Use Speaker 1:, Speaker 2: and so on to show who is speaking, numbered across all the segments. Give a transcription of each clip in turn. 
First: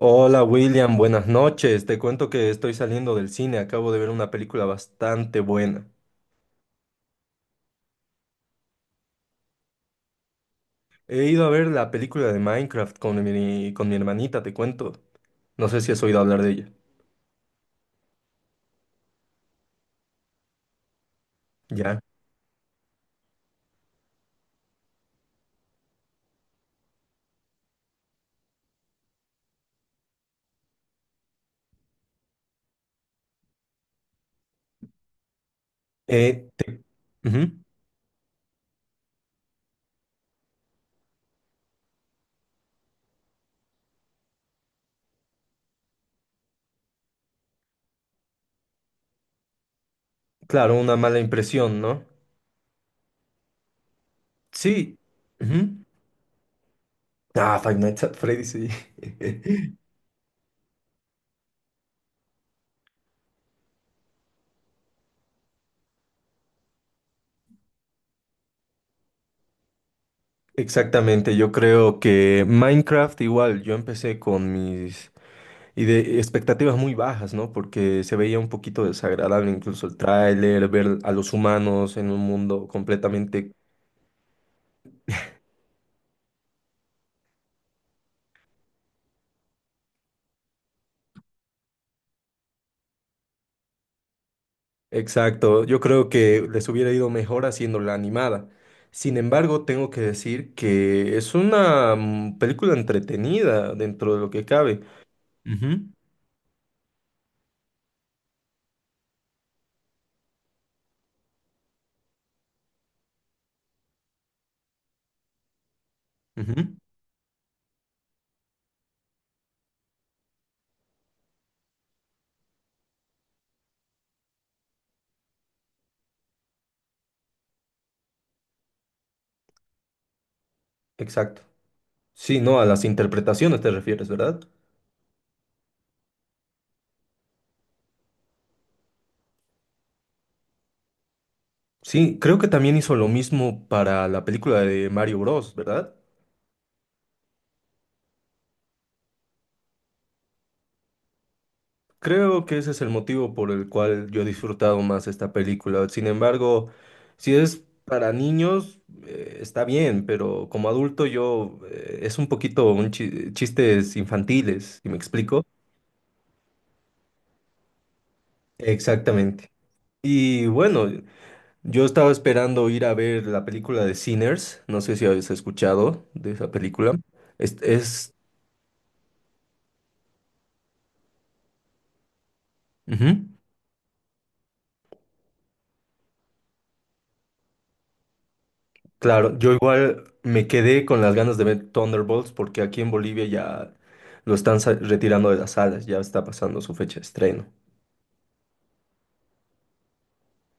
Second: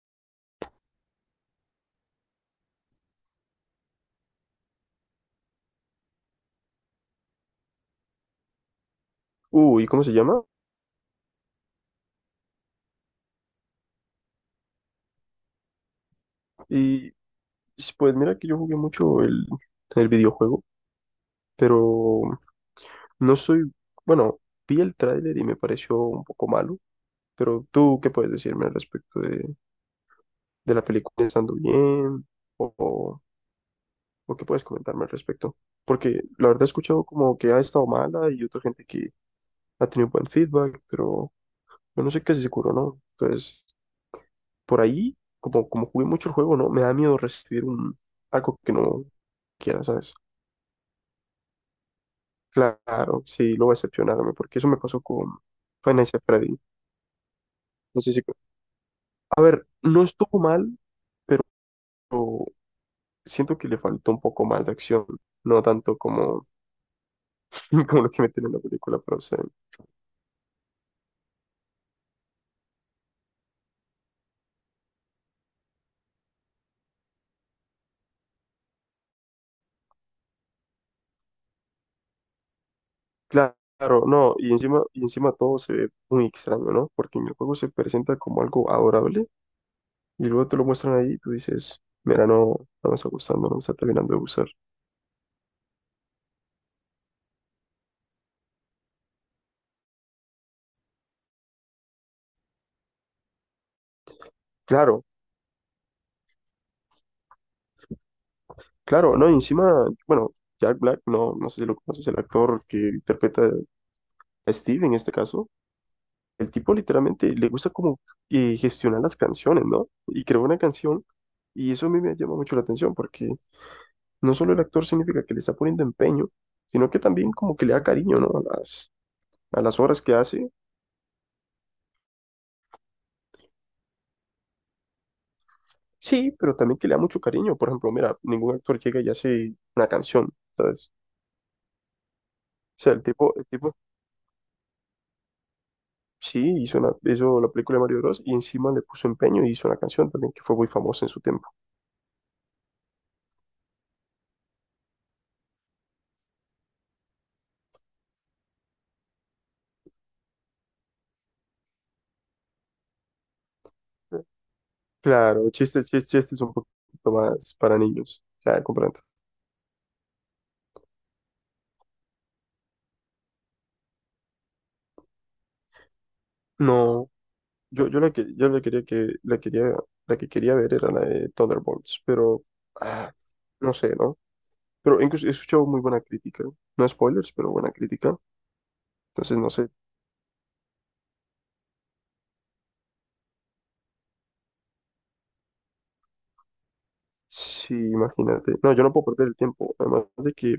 Speaker 1: Hola William, buenas noches. Te cuento que estoy saliendo del cine, acabo de ver una película bastante buena.
Speaker 2: Uy, ¿cómo se llama?
Speaker 1: He ido a ver la película de Minecraft con mi hermanita, te cuento. No sé si has oído hablar de ella.
Speaker 2: Y pues mira que yo jugué mucho el videojuego,
Speaker 1: Ya.
Speaker 2: pero no soy, bueno, vi el tráiler y me pareció un poco malo, pero tú, ¿qué puedes decirme al respecto de la película estando bien? O, o, o qué puedes comentarme al respecto? Porque la
Speaker 1: Eh,
Speaker 2: verdad he
Speaker 1: te-
Speaker 2: escuchado como que
Speaker 1: Ujú.
Speaker 2: ha estado mala y otra gente que ha tenido buen feedback, pero yo no sé qué es seguro, ¿no? Entonces, por ahí, como jugué mucho el juego, ¿no? Me da miedo recibir algo que no quiera, ¿sabes?
Speaker 1: Claro, una mala impresión, ¿no?
Speaker 2: Claro, sí, lo voy a excepcionarme, porque eso me
Speaker 1: Sí.
Speaker 2: pasó con
Speaker 1: Ujú.
Speaker 2: Five Nights at Freddy.
Speaker 1: Ah, Five
Speaker 2: No
Speaker 1: Nights
Speaker 2: sé
Speaker 1: at
Speaker 2: si...
Speaker 1: Freddy's, sí.
Speaker 2: A ver, no estuvo mal, pero siento que le faltó un poco más de acción, no tanto como, como lo que meten en la película, pero o sea,
Speaker 1: Exactamente, yo creo que Minecraft igual, yo empecé con mis. Y de expectativas muy bajas, ¿no? Porque se veía un poquito desagradable incluso el tráiler, ver a los humanos en un mundo completamente
Speaker 2: claro, no, y encima todo se ve muy extraño, ¿no? Porque en el juego se presenta como algo adorable, y luego te lo muestran ahí y tú dices, mira, no me está gustando, no me está terminando de gustar.
Speaker 1: exacto. Yo creo que les hubiera ido mejor haciendo la animada. Sin embargo, tengo que decir que es una película entretenida dentro de lo que cabe.
Speaker 2: Claro, claro, no, y encima, bueno, Jack Black, no sé si lo conoces, el actor que interpreta a Steve en este caso, el
Speaker 1: Ujú, ujú.
Speaker 2: tipo literalmente le gusta como gestionar las canciones, ¿no? Y creó una canción y eso a mí me llama mucho la atención porque no solo el actor significa que le está poniendo empeño, sino que también como que le da cariño, ¿no? A las obras que hace.
Speaker 1: Exacto. Sí, no, a las interpretaciones te refieres, ¿verdad?
Speaker 2: Sí, pero también que le da mucho cariño. Por ejemplo, mira, ningún actor llega y hace una canción, ¿sabes?
Speaker 1: Sí, creo que también
Speaker 2: O sea,
Speaker 1: hizo
Speaker 2: el
Speaker 1: lo
Speaker 2: tipo, el
Speaker 1: mismo
Speaker 2: tipo
Speaker 1: para la película de Mario Bros, ¿verdad?
Speaker 2: sí hizo, una, hizo la película de Mario Bros. Y encima le puso empeño y hizo una canción también que fue muy famosa en su tiempo.
Speaker 1: Creo que ese es el motivo por el cual yo he disfrutado más esta película. Sin embargo, si es para niños, está bien, pero como adulto yo es un poquito un chistes infantiles, si me explico.
Speaker 2: Claro, chistes un poquito más para niños. Ya, comprendo.
Speaker 1: Exactamente. Y bueno, yo estaba esperando ir a ver la película de Sinners. No sé si habéis escuchado de esa película.
Speaker 2: No, yo la
Speaker 1: Es...
Speaker 2: que yo la quería que la quería la que quería ver era la de Thunderbolts, pero ah,
Speaker 1: Ujú.
Speaker 2: no sé, ¿no? Pero incluso he escuchado muy buena crítica. No spoilers, pero buena crítica.
Speaker 1: Claro,
Speaker 2: Entonces no
Speaker 1: yo
Speaker 2: sé
Speaker 1: igual me quedé con las ganas de ver Thunderbolts porque aquí en Bolivia ya lo están retirando de las salas, ya está pasando su fecha de estreno.
Speaker 2: sí, imagínate. No, yo no puedo perder el tiempo. Además de que,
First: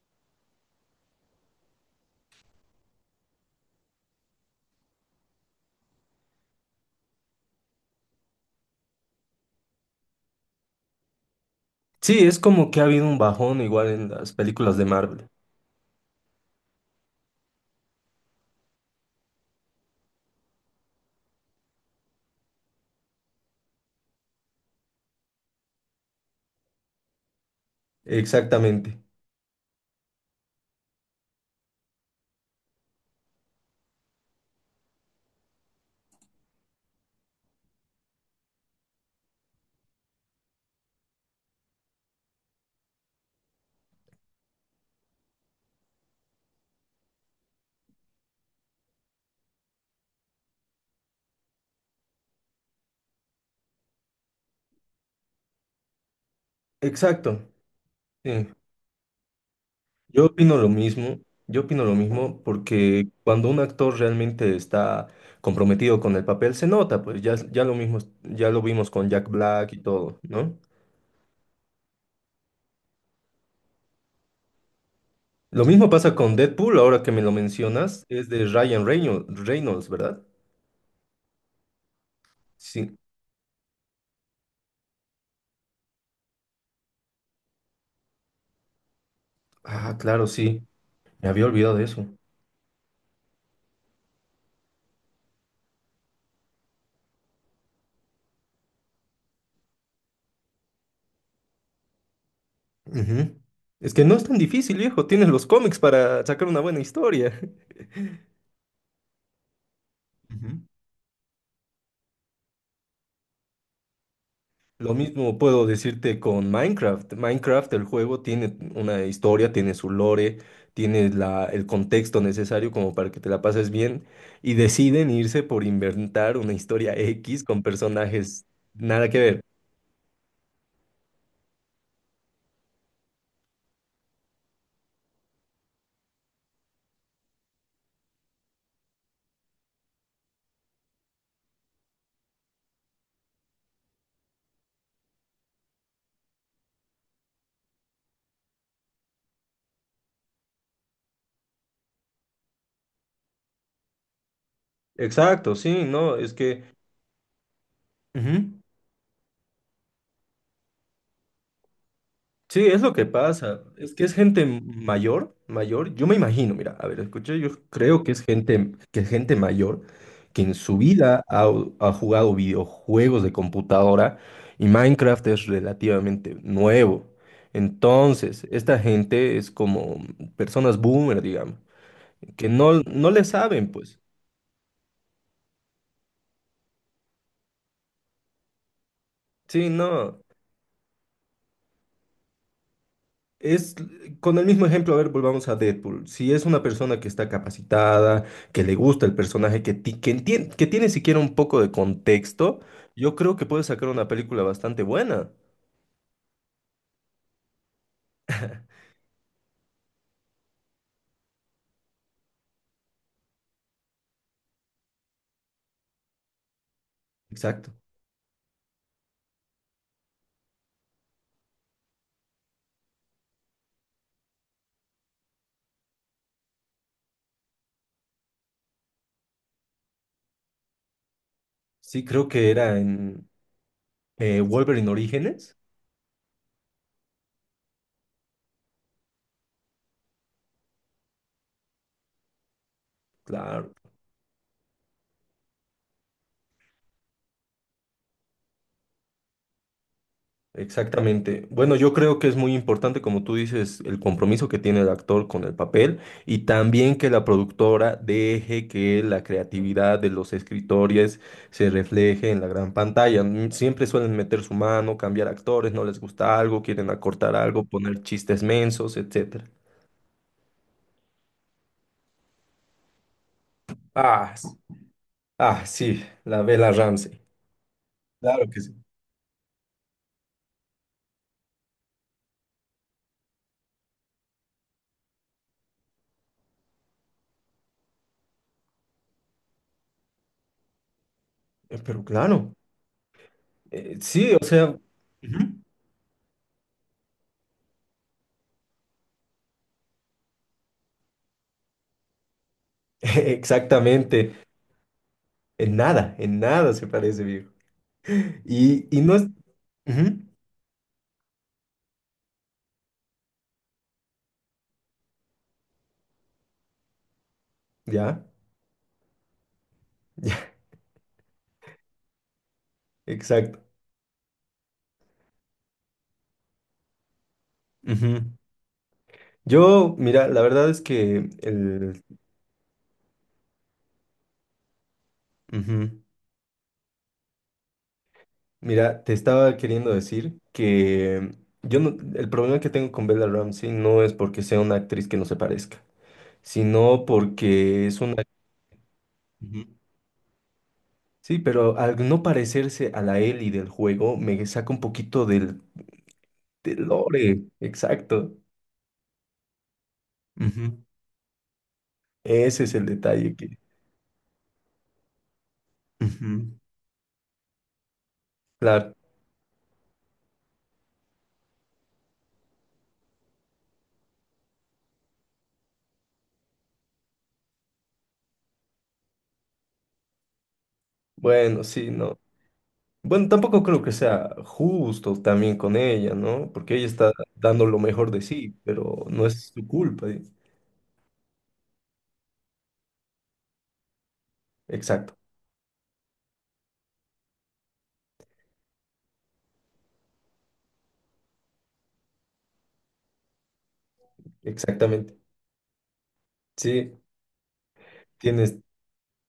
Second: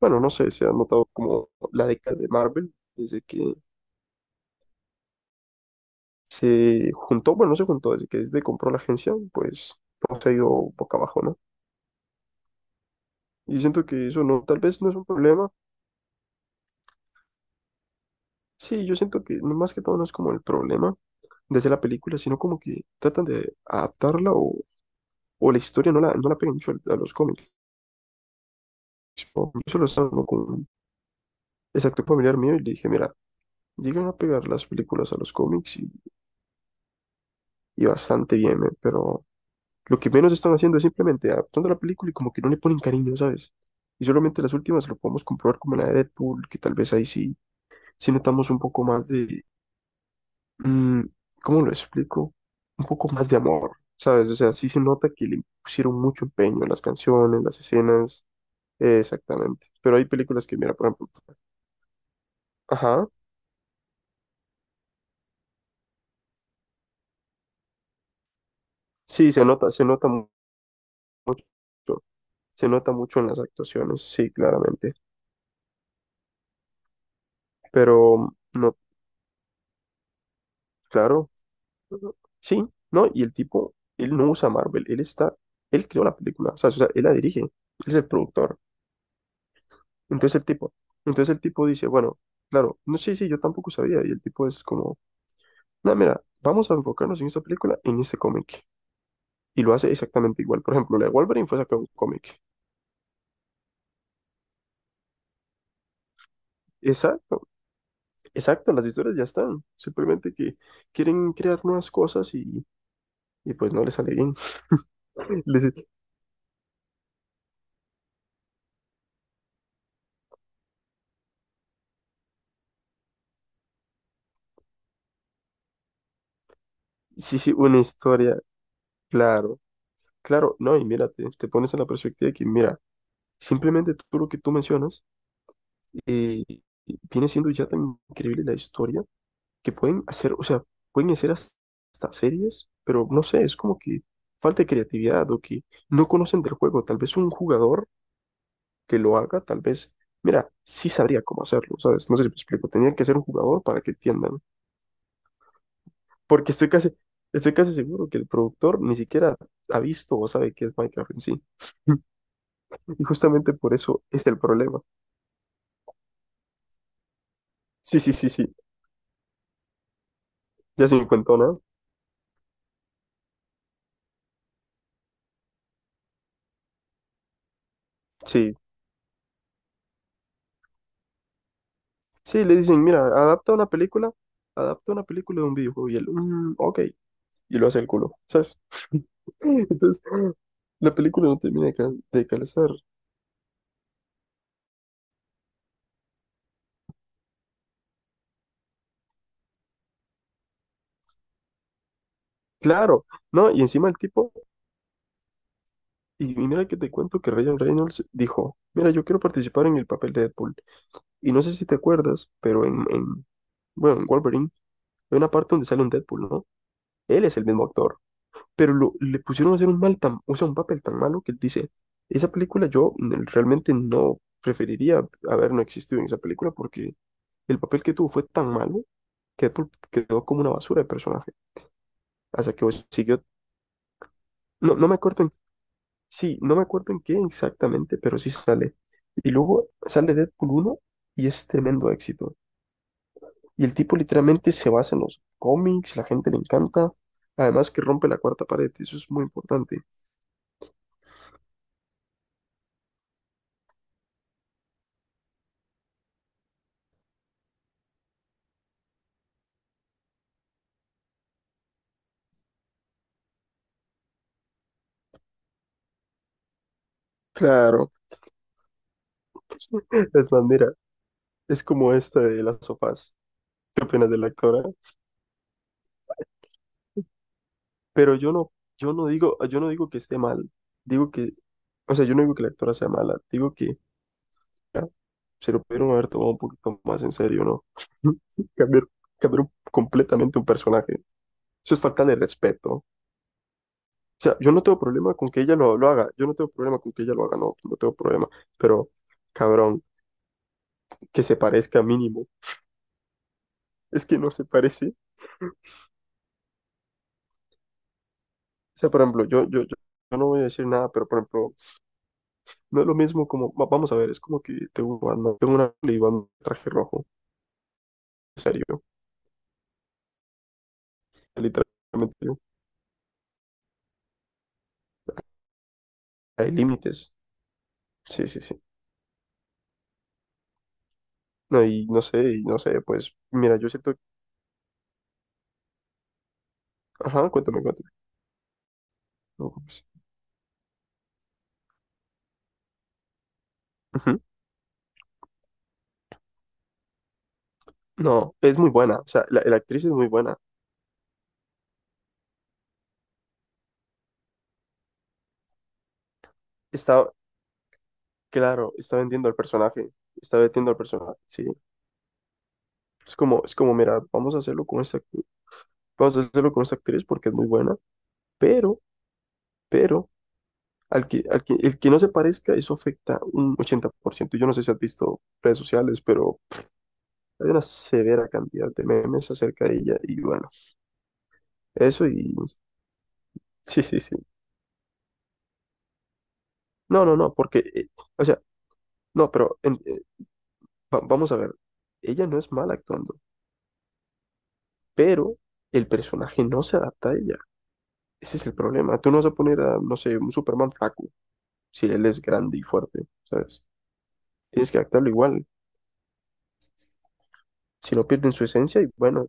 Speaker 2: bueno, no sé, se ha notado como la década de Marvel desde que se juntó, bueno, no se juntó, desde que desde compró la agencia, pues hemos ido boca abajo, ¿no?
Speaker 1: Sí, es como que ha habido un
Speaker 2: Y yo
Speaker 1: bajón
Speaker 2: siento
Speaker 1: igual
Speaker 2: que
Speaker 1: en
Speaker 2: eso
Speaker 1: las
Speaker 2: no, tal
Speaker 1: películas
Speaker 2: vez
Speaker 1: de
Speaker 2: no es un
Speaker 1: Marvel.
Speaker 2: problema. Sí, yo siento que no más que todo no es como el problema de hacer la película, sino como que tratan de adaptarla o la historia no la pegan mucho a los cómics.
Speaker 1: Exactamente.
Speaker 2: Yo solo estaba hablando con un exacto familiar mío y le dije, mira, llegan a pegar las películas a los cómics y bastante bien, pero lo que menos están haciendo es simplemente adaptando la película y como que no le ponen cariño, ¿sabes? Y solamente las últimas lo podemos comprobar como la de Deadpool, que tal vez ahí sí notamos un poco más de, mm, ¿cómo lo explico? Un poco más de amor, ¿sabes? O sea, sí se nota que le pusieron mucho empeño en las canciones,
Speaker 1: Exacto.
Speaker 2: las escenas,
Speaker 1: Sí.
Speaker 2: exactamente. Pero hay
Speaker 1: Yo
Speaker 2: películas
Speaker 1: opino
Speaker 2: que,
Speaker 1: lo
Speaker 2: mira, por ejemplo,
Speaker 1: mismo. Yo opino lo mismo
Speaker 2: ajá,
Speaker 1: porque cuando un actor realmente está comprometido con el papel, se nota, pues ya, ya lo mismo, ya lo vimos con Jack
Speaker 2: sí,
Speaker 1: Black y todo, ¿no?
Speaker 2: mucho, se nota mucho en las actuaciones, sí, claramente.
Speaker 1: Lo mismo pasa con Deadpool, ahora que me lo mencionas, es
Speaker 2: Pero,
Speaker 1: de
Speaker 2: no,
Speaker 1: Ryan Reynolds, Reynolds, ¿verdad?
Speaker 2: claro, sí,
Speaker 1: Sí.
Speaker 2: ¿no? Y el tipo, él no usa Marvel, él está, él creó la película, ¿sabes? O sea, él la dirige, él es el productor.
Speaker 1: Ah, claro,
Speaker 2: Entonces el
Speaker 1: sí.
Speaker 2: tipo, entonces
Speaker 1: Me
Speaker 2: el
Speaker 1: había
Speaker 2: tipo
Speaker 1: olvidado de
Speaker 2: dice,
Speaker 1: eso.
Speaker 2: bueno, claro, no sé si yo tampoco sabía. Y el tipo es como, no, mira, vamos a enfocarnos en esta película, en este cómic. Y lo hace exactamente igual. Por ejemplo, la de Wolverine fue sacada de un cómic.
Speaker 1: Ujú. Es que no es tan difícil, viejo. Tienes los cómics para sacar una buena historia.
Speaker 2: Exacto, exacto, las historias ya están. Simplemente que
Speaker 1: Ujú.
Speaker 2: quieren crear nuevas cosas y pues no les sale bien.
Speaker 1: Lo mismo
Speaker 2: Les-
Speaker 1: puedo decirte con Minecraft. Minecraft, el juego, tiene una historia, tiene su lore, tiene el contexto necesario como para que te la pases bien y deciden irse por inventar una historia
Speaker 2: sí,
Speaker 1: X
Speaker 2: sí,
Speaker 1: con
Speaker 2: una historia,
Speaker 1: personajes nada que ver.
Speaker 2: claro, claro, no, y mira, te pones en la perspectiva de que, mira, simplemente todo lo que tú mencionas eh, viene siendo ya tan increíble la historia que pueden hacer, o sea, pueden hacer has- hasta series, pero no sé, es como que falta de creatividad o que no conocen del juego. Tal vez un jugador que lo haga, tal vez, mira, sí sabría cómo hacerlo, ¿sabes? No sé si me explico, tenían que ser un jugador para que entiendan,
Speaker 1: Exacto, sí, no, es
Speaker 2: porque
Speaker 1: que.
Speaker 2: estoy casi seguro que el
Speaker 1: Ujú.
Speaker 2: productor ni siquiera ha visto o sabe qué es Minecraft en sí.
Speaker 1: Sí, es lo
Speaker 2: Y
Speaker 1: que
Speaker 2: justamente
Speaker 1: pasa,
Speaker 2: por
Speaker 1: es
Speaker 2: eso
Speaker 1: que es
Speaker 2: es el
Speaker 1: gente
Speaker 2: problema.
Speaker 1: mayor, mayor, yo me imagino, mira, a ver, escuché, yo
Speaker 2: Sí,
Speaker 1: creo
Speaker 2: sí, sí, sí,
Speaker 1: que es gente mayor que en su
Speaker 2: ya se
Speaker 1: vida
Speaker 2: encontró,
Speaker 1: ha,
Speaker 2: ¿no?
Speaker 1: ha jugado videojuegos de computadora y Minecraft es relativamente nuevo. Entonces,
Speaker 2: Sí,
Speaker 1: esta gente es como personas boomer, digamos,
Speaker 2: sí,
Speaker 1: que
Speaker 2: le
Speaker 1: no,
Speaker 2: dicen, mira,
Speaker 1: no le
Speaker 2: adapta una
Speaker 1: saben, pues,
Speaker 2: película. Adapta una película de un videojuego y él, "Mm, ok, y lo hacen culo, ¿sabes?
Speaker 1: sí,
Speaker 2: Entonces,
Speaker 1: no.
Speaker 2: la película no termina de, de calzar.
Speaker 1: Es con el mismo ejemplo, a ver, volvamos a Deadpool. Si es una persona que está capacitada, que le gusta el personaje, que, que tiene siquiera un poco de contexto,
Speaker 2: Claro,
Speaker 1: yo creo que
Speaker 2: no, y
Speaker 1: puede sacar
Speaker 2: encima el
Speaker 1: una
Speaker 2: tipo,
Speaker 1: película bastante buena.
Speaker 2: y mira que te cuento que Ryan Reynolds dijo, mira, yo quiero participar en el papel de Deadpool. Y no sé si te acuerdas, pero bueno, en Wolverine hay una parte donde sale un Deadpool, ¿no? Él es el mismo
Speaker 1: Exacto.
Speaker 2: actor, pero le pusieron a hacer un mal tan, o sea, un papel tan malo que él dice, esa película yo realmente no preferiría haber no existido en esa película porque el papel que tuvo fue tan malo quedó como una basura de personaje.
Speaker 1: Sí, creo que
Speaker 2: Hasta que
Speaker 1: era
Speaker 2: vos siguió,
Speaker 1: en Wolverine
Speaker 2: no me acuerdo en,
Speaker 1: Orígenes.
Speaker 2: sí, no me acuerdo en qué exactamente, pero sí sale. Y luego sale Deadpool uno y es tremendo éxito. Y
Speaker 1: Claro.
Speaker 2: el tipo literalmente se basa en los cómics, la gente le encanta. Además que rompe la cuarta pared, y eso es muy importante.
Speaker 1: Exactamente. Bueno, yo creo que es muy importante, como tú dices, el compromiso que tiene el actor con el papel y también que la productora deje que la creatividad de los escritores se refleje en la gran pantalla. Siempre suelen meter su mano, cambiar actores, no les gusta algo, quieren acortar algo,
Speaker 2: Claro,
Speaker 1: poner chistes mensos, etcétera.
Speaker 2: es bandera. Es como esta de las sofás. ¿Qué opinas de la
Speaker 1: Ah, s-
Speaker 2: actora?
Speaker 1: ah, sí, la Bella Ramsey.
Speaker 2: Pero yo
Speaker 1: Claro
Speaker 2: no,
Speaker 1: que sí.
Speaker 2: yo no digo que esté mal. Digo que, o sea, yo no digo que la actora sea mala. Digo que se lo pudieron haber tomado un poquito más en serio, ¿no? Cambiar, cambiar completamente un personaje. Eso es
Speaker 1: Pero
Speaker 2: falta de
Speaker 1: claro,
Speaker 2: respeto. O
Speaker 1: sí,
Speaker 2: sea,
Speaker 1: o
Speaker 2: yo no
Speaker 1: sea,
Speaker 2: tengo problema con que ella
Speaker 1: Ujú.
Speaker 2: lo haga. Yo no tengo problema con que ella lo haga, no, no tengo problema. Pero, cabrón, que se parezca mínimo. Es que no
Speaker 1: exactamente,
Speaker 2: se parece.
Speaker 1: en nada se parece, viejo.
Speaker 2: O sea,
Speaker 1: Y
Speaker 2: por
Speaker 1: no es...
Speaker 2: ejemplo, yo
Speaker 1: Ujú,
Speaker 2: no voy a decir nada, pero por ejemplo, no es lo mismo como, vamos a ver, es como que tengo, ¿no? tengo una y un traje rojo,
Speaker 1: ya,
Speaker 2: en serio,
Speaker 1: ya,
Speaker 2: literalmente,
Speaker 1: exacto.
Speaker 2: hay límites.
Speaker 1: Ujú.
Speaker 2: Sí, sí, sí.
Speaker 1: Yo, mira, la verdad es que
Speaker 2: No,
Speaker 1: el...
Speaker 2: y no sé, pues mira, yo siento,
Speaker 1: ujú,
Speaker 2: ajá, cuéntame.
Speaker 1: Mira, te
Speaker 2: No,
Speaker 1: estaba
Speaker 2: pues,
Speaker 1: queriendo decir que yo no- el problema que tengo con Bella Ramsey no es
Speaker 2: ujú.
Speaker 1: porque sea una actriz que no se parezca, sino porque es una...
Speaker 2: No, es muy buena, o sea, la
Speaker 1: Ujú.
Speaker 2: actriz es muy buena.
Speaker 1: Sí, pero al no parecerse a la Ellie del juego, me saca un poquito del, del
Speaker 2: Está,
Speaker 1: lore. Exacto.
Speaker 2: claro, está vendiendo al
Speaker 1: Ujú.
Speaker 2: personaje, sí.
Speaker 1: Ese es el detalle que...
Speaker 2: Mira, vamos a hacerlo
Speaker 1: Ujú.
Speaker 2: con esta actriz porque es muy buena, pero,
Speaker 1: Claro.
Speaker 2: pero, el que no se parezca, eso afecta un 80%. Yo no sé si has visto redes sociales, pero hay una severa cantidad de memes acerca de ella, y bueno,
Speaker 1: Bueno, sí,
Speaker 2: eso
Speaker 1: no.
Speaker 2: y,
Speaker 1: Bueno, tampoco creo
Speaker 2: sí,
Speaker 1: que
Speaker 2: sí, sí.
Speaker 1: sea justo también con ella, ¿no? Porque ella
Speaker 2: No,
Speaker 1: está
Speaker 2: no, no, porque,
Speaker 1: dando lo mejor de
Speaker 2: o sea,
Speaker 1: sí, pero no
Speaker 2: no,
Speaker 1: es su culpa. ¿Eh?
Speaker 2: vamos a ver, ella no es mala actuando,
Speaker 1: Exacto,
Speaker 2: pero el personaje no se adapta a ella. Ese es el problema. Tú no vas a poner a, no sé, un Superman flaco, si él es grande y fuerte, ¿sabes? Tienes que adaptarlo
Speaker 1: exactamente.
Speaker 2: igual,
Speaker 1: Sí,
Speaker 2: si no pierden su
Speaker 1: tienes,
Speaker 2: esencia y bueno,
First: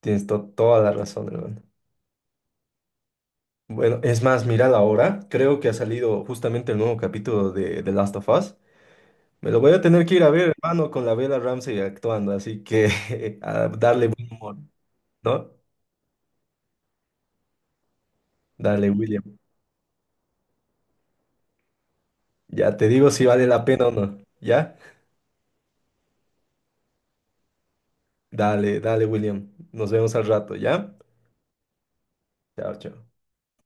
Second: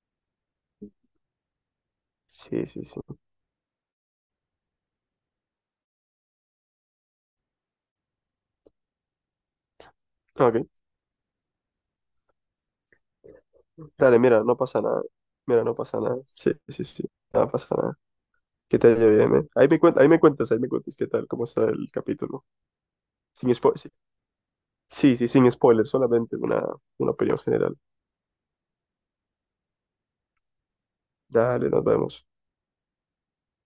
Speaker 1: tienes toda la razón, hermano.
Speaker 2: sí, sí, sí.
Speaker 1: Bueno, es más, mirad ahora, creo que ha salido justamente el nuevo capítulo de The Last of Us. Me lo voy a tener que ir a ver,
Speaker 2: Ok,
Speaker 1: hermano, con la Bella Ramsey actuando, así que a darle
Speaker 2: dale,
Speaker 1: buen humor, ¿no?
Speaker 2: mira, no pasa nada, sí, sí, sí, no pasa nada. ¿Qué
Speaker 1: Dale,
Speaker 2: tal,
Speaker 1: William.
Speaker 2: bien, ahí me cuentas qué tal, cómo está el capítulo.
Speaker 1: Ya te digo si vale
Speaker 2: Sin
Speaker 1: la
Speaker 2: spo-
Speaker 1: pena
Speaker 2: sí,
Speaker 1: o no, ¿ya?
Speaker 2: sí, sí, sin spoilers, solamente una opinión general.
Speaker 1: Dale, dale, William. Nos vemos al rato, ¿ya?
Speaker 2: Dale, nos vemos.
Speaker 1: Chao, chao.